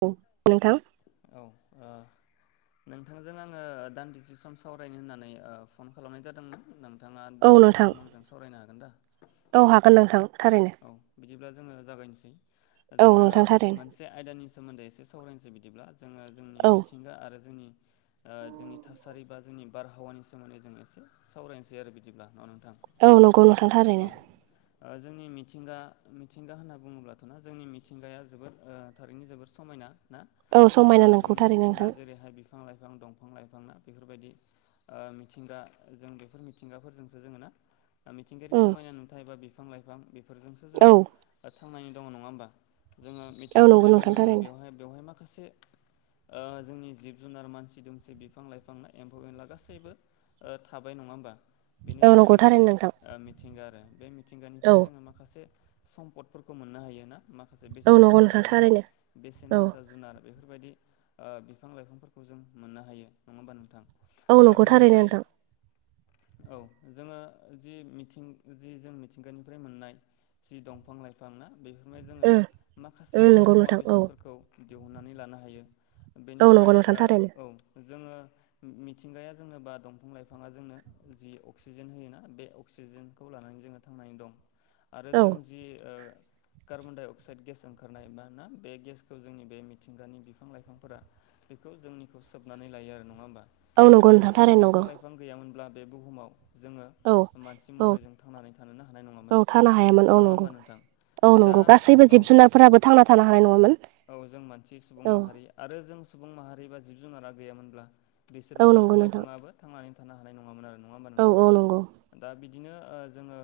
औ। नोंथां औ। नोंथांजों आङो दान्दिसे सम सावरायनो होननानै फन खालामनाय जादोंमोन नोंथाङा औ दानदिसे नोंथां सम आंजों सावरायनो हागोन दा? औ हागोन नोंथां थारैनो औ बिदिब्ला जोङो जागायनोसै औ जोङो नोंथां थारैनो मोनसे आयदानि सोमोन्दै एसे सावरायनोसै बिदि बिदिब्ला जोङो जोंनि औ मिथिंगा आरो जोंनि जोंनि थासारि बा जोंनि बारहावानि सोमोन्दै जों एसे सावरायनोसै आरो बिदिब्ला नोंथां औ नंगौ नोंथां औ थारैनो। ओ जोंनि मिथिंगा मिथिंगा होनना बुङोब्लाथ'ना जोंनि मिथिंगाया जोबोर थारैनो जोबोर समायना। ना औ समायना नोंगौ जोंनि थारैनो मिथिंगा नोंथां जेरैहाय बिफां लाइफां दंफां लाइफां ना बेफोरबायदि मिथिंगा जों बेफोर मिथिंगाफोरजोंसो जोङो ना मिथिंगायारि उम समायना नुथाय एबा बिफां लाइफां बेफोरजोंसो औ जोङो थांनानै दङ नङा होमबा जोङो औ मिथिंगा नंगौ होनाय नोंथां लोगो लोगोनो थारैनो बेवहाय बेवहाय माखासे ओ जोंनि जिब जुनार मानसि दुमसि बिफां लाइफां एम्फौ एनला गासैबो थाबाय नङा होमबा बेनो औ जोंनि नंगौ थारैनो मोनसे नोंथां मिथिंगा आरो बे औ मिथिंगानिफ्राय जोङो माखासे [unintelligible] सम्पदफोरखौ मोननो हायो ना मा खासे औ बेसेन नंगौ गोसा नोंथां दंफां थारैनो बेसेन औ गोसा जुनार बे फोरबायदि बिफां लाइफांफोरखौ जों मोननो हायो नङा होमबा नोंथां औ ओ नंखौ थारैनो बेनिफ्राय नोंथां औ जोङो जि मिथिं जि जों मिथिंगानिफ्राय मोननाय जि दंफां लाइफां ना बेफोरनिफ्राय जोङो उम माखासे उम जोङो नंगौ मुवा नोंथां औ बेसादफोरखौ दिहुननानै लानो हायो औ नंगौ बेनिफ्राय नोंथां थारैनो ओ औ जोङो उम मिथिंगाया जोंनो बा दंफां लाइफाङा जोंनो जि अक्सिजेन होयोना बे अक्सि जेनखौ लानानै जोङो थांनानै दं आरो औ जों जि ओ कार्बनडाइ अक्साइड गेस ओंखारनाय मा ना बे गेसखौ जोंनि बे मिथिंगानि बिफां लाइफांफोरा बेखौ जोंनिखौ सोबनानै लायो आरो नङा होमबा औ नंगौ थारैनो नोंथां जुदि नंगौ बिफां लाइफां गैयामोनब्ला बे बुहुमाव जोङो औ मानसि औ महरैजों थांनानै थानोनो हानाय नङामोन। औ थानो हायामोन औ नङा नंगौ होमबा नोंथां औ दा नंगौ गासैबो औ जिब जुनारफोराबो थांना थानो हानाय नङामोन। औ जों मानसि सुबुं औ माहारि आरो जों सुबुं माहारि बा जिब जुनारा गैयामोनब्ला औ बिसोरबो नंगौ बिफां नोंथां लाइफाङाबो थांनानै थानो हानाय नङामोन आरो नङा होमबा औ नोंथां औ नंगौ दा बि दिनो ओ जोङो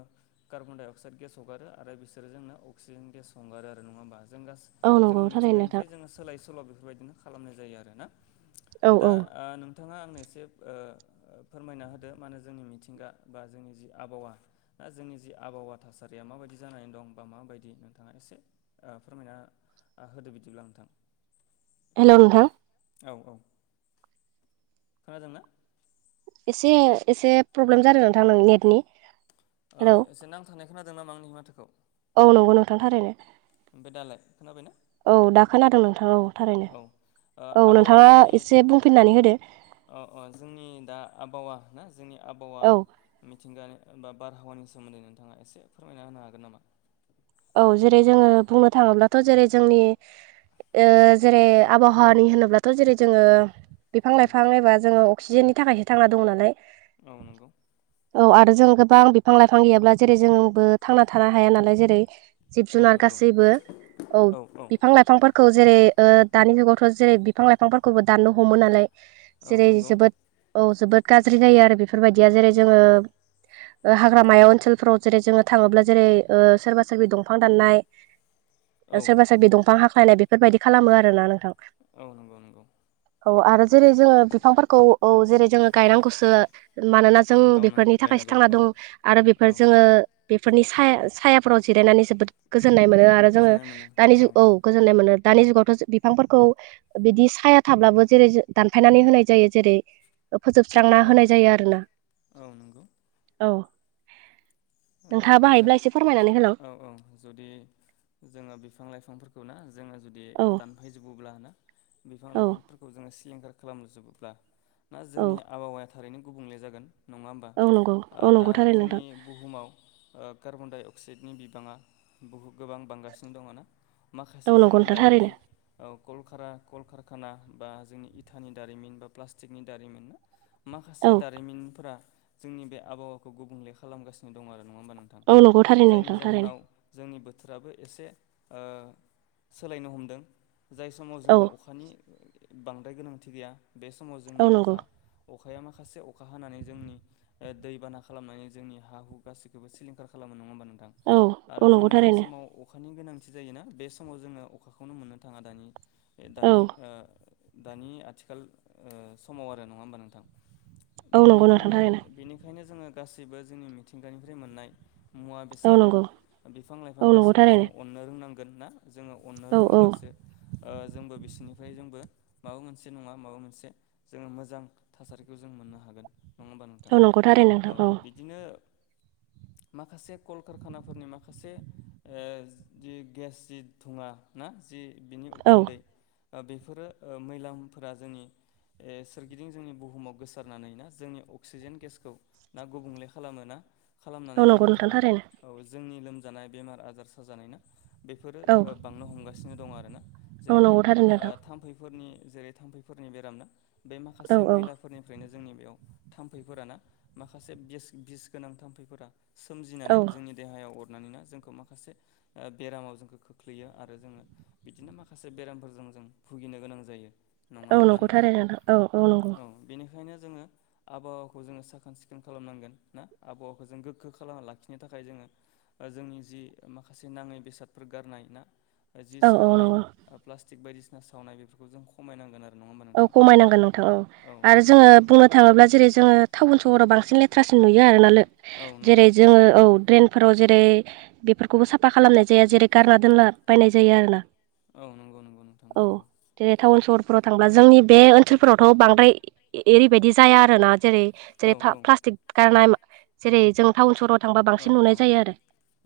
कार्बन डाइ अक्साइड गेस हगारो आरो बिसोरो जोंनो अक्सिजेन गेस हंगारो आरो नङा होमबा जों गा औ नंगौ जोङो थारैनो नोंथां मिथिंगानिफ्राय जोङो सोलाय सोल' बेफोरबायदिनो खालामनाय जायो आरो ना औ औ दा आ नोंथाङा आंनो एसे ओ फोरमायना होदो मानो जोंनि मिथिंगा बा जोंनि जि आबहावा दा जोंनि जि आबहावा थासारिया माबायदि जानानै दं बा माबायदि नोंथांङा एसे ओ फोरमायना होदो बिदिब्ला नोंथां हेलौ नोथां औ औ खोनादोंना एसे एसे प्रब्लेम जादों नोंथां नों नेटनि ओ हेलौ एसे नांथानाय खोनादों नामा आंनि माथोखौ औ नंगौ नोंथां थारैनो ओमफ्राय दालाय खोनाबायना औ दा खोनादों नोंथां औ थारैनो औ ओ औ आबहावा नोंथाङा जोंनि एसे बुंफिननानै होदो अ अ जोंनि दा आबहावा ना जोंनि आबहावा औ मिथिंगा बा बारहावानि सोमोन्दै नोंथांङा एसे फोरमायना होनो हागोन नामा औ जेरै जोङो बुंनो थांङोब्ला थ जेरै जोंनि ओ जेरै आबहावानि होनोब्लाथ जेरै जोङो बिफां औ लाइफां एबा जोङो अक्सिजेननि थाखायसो थांना दङ नालाय औ नंगौ औ आरो जों गोबां बिफां लाइफां गैयाब्ला जेरै जोंबो थांना थानो हाया नालाय जेरै जिब औ जुनार नंगौ गासैबो औ बिफां लाइफांफोर खौ जेरै ओ दानि जुगावथ जेरै बिफां लाइफांफोरखौबो दाननो हमो नालाय औ जेरै नंगौ जोबोद औ जोबोद गाज्रि जायो आरो बेफोरबायदिया जेरै जोङो ओ हाग्रामायाव ओनसोलफोराव जेरै जोङो थाङोब्ला जेरै ओ सोरबा सोरबि दंफां दाननाय औ ओ सोरबा सोरबि दंफां हाख्लायनाय बेफोरबायदि खालामो आरो ना नोंथां औ नंगौ नंगौ औ आरो जेरै जोङो बिफांफोरखौ औ जेरै जोङो गायनांगौसो मानोना जों गाव नांगौ बेफोरनि थाखायसो गायनांगौ थांना औ दं आरो बेफोर औ जोङो नंगौ बेफोरनि साया साया फोराव जिरायनानै जोबोद गोजोननाय मोनो आरो जोङो गोजोननाय मोनो दानि जु औ गोजोननाय मोनो दानि जुगावथ जो बिफांफोरखौ बिदि साया थाब्लाबो जेरै दानफायनानै होनाय जायो जेरै फोजोबस्रांना औ होनाय जायो आरोना औ नंगौ औ नोंथांङाबो ओ जों हायोब्ला एसे फोरमायनानै होलां औ औ जुदि जोङो बिफां लाइफांफोरखौ ना जोङो जुदि औ दानफायजोबोब्ला ना बिफां औ लाइफांफोरखौ जोङो सिलिंखार खालामजोबोब्ला ना औ जोंनि आबहावाया थारैनो गुबुंले जागोन नङा होमबा औ नंगौ औ दा नंगौ थारैनो नोंथां जोंनि बुहुमाव कार्बन डाइ अक्साइडनि बिबांङा बहु गोबां बांगासिनो दंङ ना माखासे औ नंगौ जोंनि नोंथां थारैनो दारिमिन औ कलखारा‌ कलकारखाना बा जोंनि इथानि दारिमिन बा प्लास्टिकनि दारिमिन माखासे औ दारिमिनफोरा जोंनि बे आबहावाखौ गुबुंले खालामगासिनो दं आरो नङा होमबा नोंथां औ नंगौ थारैनो जायनि नोंथां थारैनो जाहोनाव जोंनि बो आबो एसे ओ सोलायनो हमदों जाय समाव औ जोंनो अखानि बांद्राय गोनांथि गैया बे समाव औ जोंनो नंगौ अखा अखा अखाया माखासे अखा हानानै जोंनि दैबाना खालामनानै जोंनि हा हु गासिखौबो सिलिंखार खालामो नङा होमबा नोंथां औ औ आरो नंगौ जोंनो जाय थारैनो समाव अखा अखानि गोनांथि जायोना बे समाव जोङो अखाखौनो मोननो थाङा दानि औ दानि ओ दानि आथिखाल समाव आरो नङा होमबा नोंथां औ नंगौ नोंथां बेनिखायनो थारैनो बेनिखायनो जोङो गासैबो जोंनि मिथिंगानिफ्राय मोननाय मुवा औ बेसाद ना नंगौ बिफां औ लाइफां नंगौ गासैखौबो जों थारैनो अननो रोंनांगोन ना जोङो अननो औ औ रोंङोब्लासो ओ जोंबो बिसोरनिफ्राय जोंबो माबा मोनसे नङा माबा मोनसे जोङो मोजां थासारिखौ जों मोननो हागोन नङा होमबा नोंथां औ नंगौ थारैनो औ नोंथां बिदिनो [inaudible] माखासे कलकारखानाफोरनि माखासे ओ जि गेसनि दुङा ना जि बिनि औ उखुन्दै बेफोरो मैलामफोरा जोंनि ए सोरगिदिं जोंनि बुहुमाव गोसारनानै ना जोंनि अक्सिजेन गेसखौ ना गुबुंले खालामो ना औ खालामनानै नंगौ जायनि नोंथां थाखाय थारैनो औ जोंनि लोमजानाय बेमार आजार साजानायना बेफोरो औ बांनो हमगासिनो दं आरोना औ जेरैहाय नंगौ थारैनो नोंथां थामफैफोरनि जेरै थाम्फैफोरनि बेराम ना बे औ माखासे औ मैलाफोरनिफ्रायनो जोंनि बेयाव थाम्फैफोर ना माखासे बिस बिस गोनां थाम्फैफोरा औ सोमजिनानै जोंनि देहायाव अ मानोना जों माखासे बेरामाव जोंखौ खोख्लैयो आरो जोङो बिदिनो माखासे बेरामफोर जों जों भुगिनो गोनां जायो नङा औ होमब्ला नंगौ थारैनो नोंथां औ औ नंगौ जोङो आबहावाखौ जोङो साखोन सिखोन खालामनांगोन ना आबहावाखौ जों गोग्गो खालामना लाखिनो थाखाय जोङो जोंनि जि माखासे नाङै बेसादफोर गारनाय ना जि औ औ सावनाय नंगौ प्लास्टिक बायदिसिना सावनाय बेफोरखौ जों खमायनांगोन आरो नङा होमबा औ नोंथां खमायनांगोन नोंथां औ आरो जोङो बुंनो थाङोब्ला जेरै जोङो टाउन सहराव बांसिन बांसिन लेथ्रासिन नुयो आरोना लो औ जेरै नंगौ जोङो औ द्रेन फोराव जेरै बेफोरखौबो साफा खालामनाय जाया जेरै गारना दोनला बायनाय जायो आरो ना औ नंगौ नंगौ नोंथां नंगौ। जेरै टाउन सहरफोराव थांब्ला जोंनि बे ओनसोलफोरावथ' बांद्राय ओरैबायदि जाया आरोना जेरै औ जेरै औ प्लास्टिक गारनाय जेरै जों टउन सहर थांबा औ बांसिन नुनाय औ जायो आरो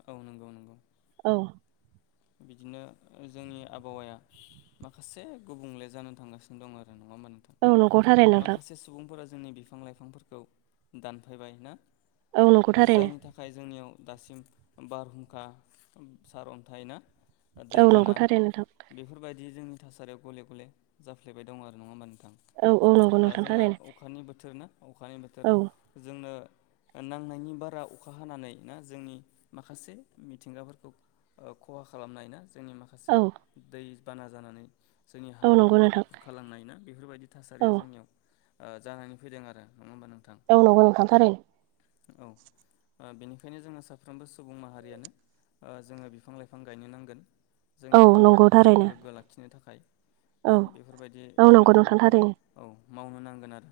औ नंगौ नंगौ औ। बिदिनो जोंनि आबहावाया माखासे गुबुंले जानो थांगासिनो दं आरोना। नङा होमबा नोंथां औ नंगौ थारैनो नोंथां माखासे सुबुंफोरा जोंनि बिफां लाइफांफोरखौ दानफायबाय ना औ नंगौ थारैनो जायनि थाखाय जोंनियाव दासिम बारहुंखा सार अन्थायना औ नंगौ थारैनो नोंथां बिदि जोंनि थासारियाव गले गले जाफ्लेबाय दं आरो नङा होमबानो औ औ नंगौ दा नोंथां जोंहा थारैनो अखानि बोथोर ना अखानि बोथोर औ जोंनो नांनायनि बारा अखा हानानै ना जोंनि माखासे मिथिंगाफोरखौ ओ [unintelligible] खहा खालामनाय ना जोंनि माखासे औ दै बाना जानानै जोंनि हा औ नंगौ हुफोरखौ नोंथां खुरखालांनाया बेफोरबायदि औ थासारिया जोंनियाव जानानै फैदों आरो। नङा होमबा नोंथां औ नोंगौ नोंथां थारैनो। औ ओ बेनिखायनो जोङो साफ्रोमबो सुबुं माहारियानो ओ जोङो बिफां लाइफां बिफां गायनो नांगोन औ जोंनि नंगौ आबहावाखौ जों थारैनो गोग्गो लाखिनो थाखाय ना औ बेफोरबायदि औ जोङो नंगौ नोंथां हाबाखौ थारैनो औ मावनो नांगोन आरो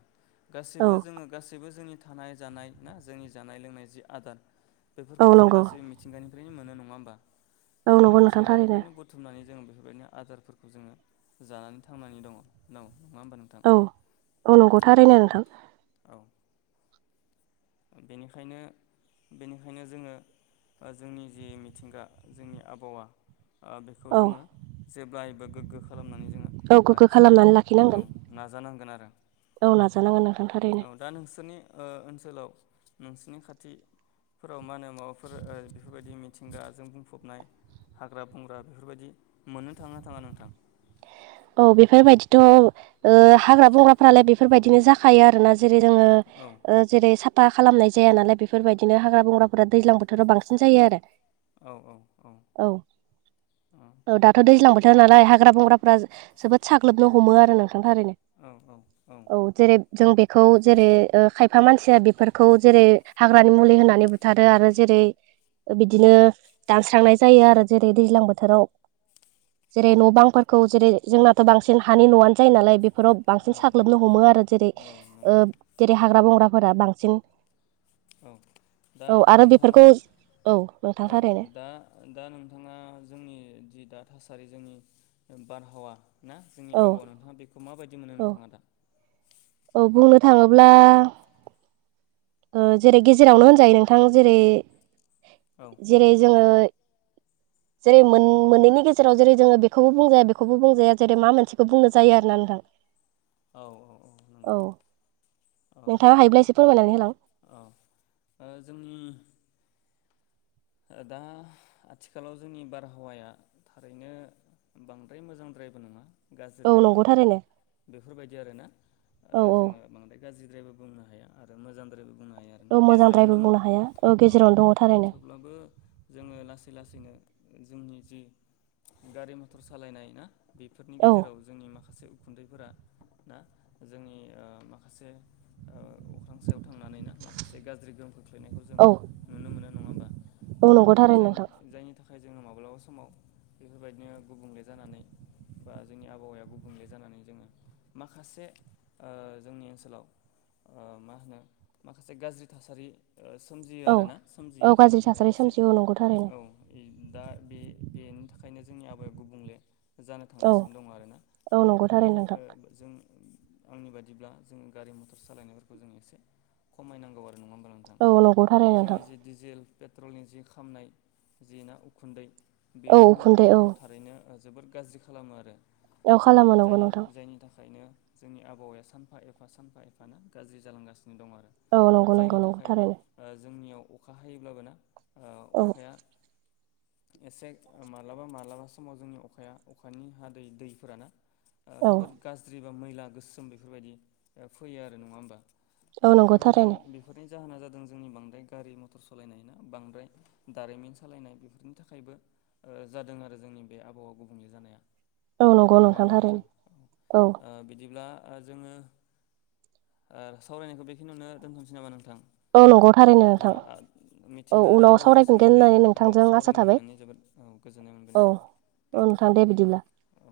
औ गासैबो जोङो गासैबो जोंनि थानाय जानाय ना जोंनि जानाय लोंनाय जि आदार औ बेफोरखौ जों नंगौ गासैबो मिथिंगानिफ्रायनो मोनो नङा होमबा औ जों नंगौ नोंथां थारैनो मिथिंगानिफ्रायनो बुथुमनानै जों बैनो आदारफोरखौ जोङो जानानै थांनानै दङ दङ औ औ नंगौ थारैनो नोंथां औ बेनिखायनो बेनिखायनो जोङो जोंनि जि मिथिंगा जोंनि आबहावा ओ बेखौ औ जोङो जेब्लायबो गोग्गो खालामनानै जोङो औ गोग्गो लाखिनो खालामनानै औ लाखिनांगोन नाजानांगोन आरो औ नाजानांगोन नोंथां थारैनो औ दा नोंसोरनि ओ ओनसोलाव नोंसिनि खाथि फोराव मा होनो माबाफोर बेफोरबायदि मिथिंगाजों बुंफबनाय हाग्रा बंग्रा बेफोरबायदि मोननो थाङोना थाङा नोंथां औ बेफोरबायदिथ' ओ हाग्रा बंग्राफ्रालाय बेफोरबायदिनो जाखायो आरोना। जेरै जोङ औ ओ जेरै साफा खालामनाय जाया नालाय बेफोरबायदिनो हाग्रा बंग्राफोरा दैज्लां बोथोराव बांसिन जायो आरो औ औ औ औ ओ दाथ' दैज्लां जोबोर बोथोर नालाय हाग्रा बंग्रा जोबोद साग्लोबनो हमो आरो नोंथां थारैनो औ औ औ जेरै जों बे खौ जेरै ओ खायफा मानसिया बेफोरखौ जेरै हाग्रानि मुलि होननानै बुथारो आरो जेरै बिदिनो दानस्रांनाय जायो आरो जेरै दैज्लां बोथोराव जेरै औ न' बांफोरखौ जेरै जोंनाथ' बांसिन हानि न'आनो जायो नालाय बे फोराव औ बांसिन औ साग्लोबनो हमो आरो जेरै औ नंगौ जेरै हाग्रा बंग्राफोरा बांसिन औ दा औ आरो नोंथाङा बेफोरखौ औ नोंथां औ थारैनो दा दा नोंथाङा जोंनि जि दा थासा सारि जोंनि बारहावा ना जोंनि औ आबाहावा नोंथाङा बेखौ माबायदि मोनो औ नोंथाङा दा? औ बुंनो थाङोब्ला ओ जेरै गेजेरावनो होनजायो नोंथां औ जेरै-जेरै जोङो [inaudible] जेरै मोन-मोननैनि गेजेराव जेरै जोङो बेखौबो बुंजाया बेखौबो बुंजाया जेरै मा मोनसेखौ बुंनो जायो आरना नोंथां। औ औ औ नंगौ नोंथाङा औ हायोब्ला एसे फोरमायनानै होलां औ ओ जोंनि दा आथिखालाव जोंनि बारहावाया थारैनो बांद्राय मोजांद्रायबो नङा औ गाज्रिद्रायबो नंगौ नङा थारैनो बेफोरबायदि आरोना ओ औ औ जोङो बांद्राय गाज्रिद्रायबो बुंनो हाया आरो मोजांद्रायबो बुंनो हाया आरोना औ गेजेरावनो मोजांद्रायबो बुंनो हाया औ गेजेरावनो दङ थारैनो बो जोङो लासै लासैनो जोंनि जि गारि मथर सालायनाय ना बेफोरनि औ गेजेराव जोंनि माखासे उखुन्दै फोरा ना जोंनि माखासे अख्रां सायाव थांनानैनो माखासे गाज्रि गोहोम खोख्लैनायखौ जों औ नुनो मोनो नङा ओ औ नंगौ थारैनो नोंथां जायनि-जायनि थाखाय खाय जोङो माब्लाबा समाव बेफोरबायदिनो गुबुंले जानानै बा जोंनि आबहावाया गुबुंले जानानै जोङो माखासे ओ जोंनि ओनसोलाव ओ मा होनो माखासे गाज्रि थासारि ओ सोमजियो औ आरोना औ सोमजियो जायनि गाज्रि थाखाय थासारि एसे सोमजियो औ नंगौ थारैनो औ उम दा बे बेनि थाखायनो जोंनि आबाहावाया गुबुंले जानो औ थांगासिनो दं आरोना औ नंगौ बेनिखायनो थारैनो नोंथां ओ जों आंनि बादिब्ला जों गारि मटर सालायनायफोरखौ जों एसे खमायनांगौ आरो नङा होमबा नोंथां औ नंगौ थारै जोंनि नोंथां। जि डिजेल पेट्रलनि जि खामनाय जि ना उखुन्दै बे औ जोंनि उखुन्दै औ आबहावाखौ थारैनो ओ जोबोद गाज्रि खालामो आरो औ ओ खालामो नंगौ जायनि नोंथां जायनि थाखायनो जोंनि आबावाया सानफा एफा सानफा एफानो गाज्रि जालांगासिनो दं आरो औ नंगौ नंगौ जायनि नंगौ थाखाय थारैनो ओ जोंनियाव अखा हायोब्लाबो ना ओ औ अखाया एसे मालाबा मालाबा समाव जोंनि अखाया अखानि हादै दैफोराना ओ औ जोबोद गाज्रि बा मैला गोसोम बेफोरबायदि फैयो आरो नङा होमबा? औ नंगौ बेफोरो जों थारैनो बेफोरनि जाहोना जादों जोंनि बांद्राय गारि मटर सालायनाय ना? बांद्राय दारिमिन सालायनाय बेफोरनि थाखायबो ओ जादों आरो जोंनि बे आबहावा गुबुंले जानाया [inaudible] नंगौ नङा होमबा थारैनो नोंथां औ ओ बिदिब्ला ओ जोङो ओ सावरायनायखौ बेखिनियावनो दोनथ'नोसै नामा नोंथां? औ नंगौ थारैनो ओ नोंथां। आ औ मिथिंगा आरो उनाव आबाहावानि सावरायफिनगोन सोमोन्दै होननानै औ नोंथांजों आसा सावरायनो थाबाय मोननानै जोबोद औ गोजोननाय मोनबाय नोंथां। अ नोंथां दे बिदिब्ला। औ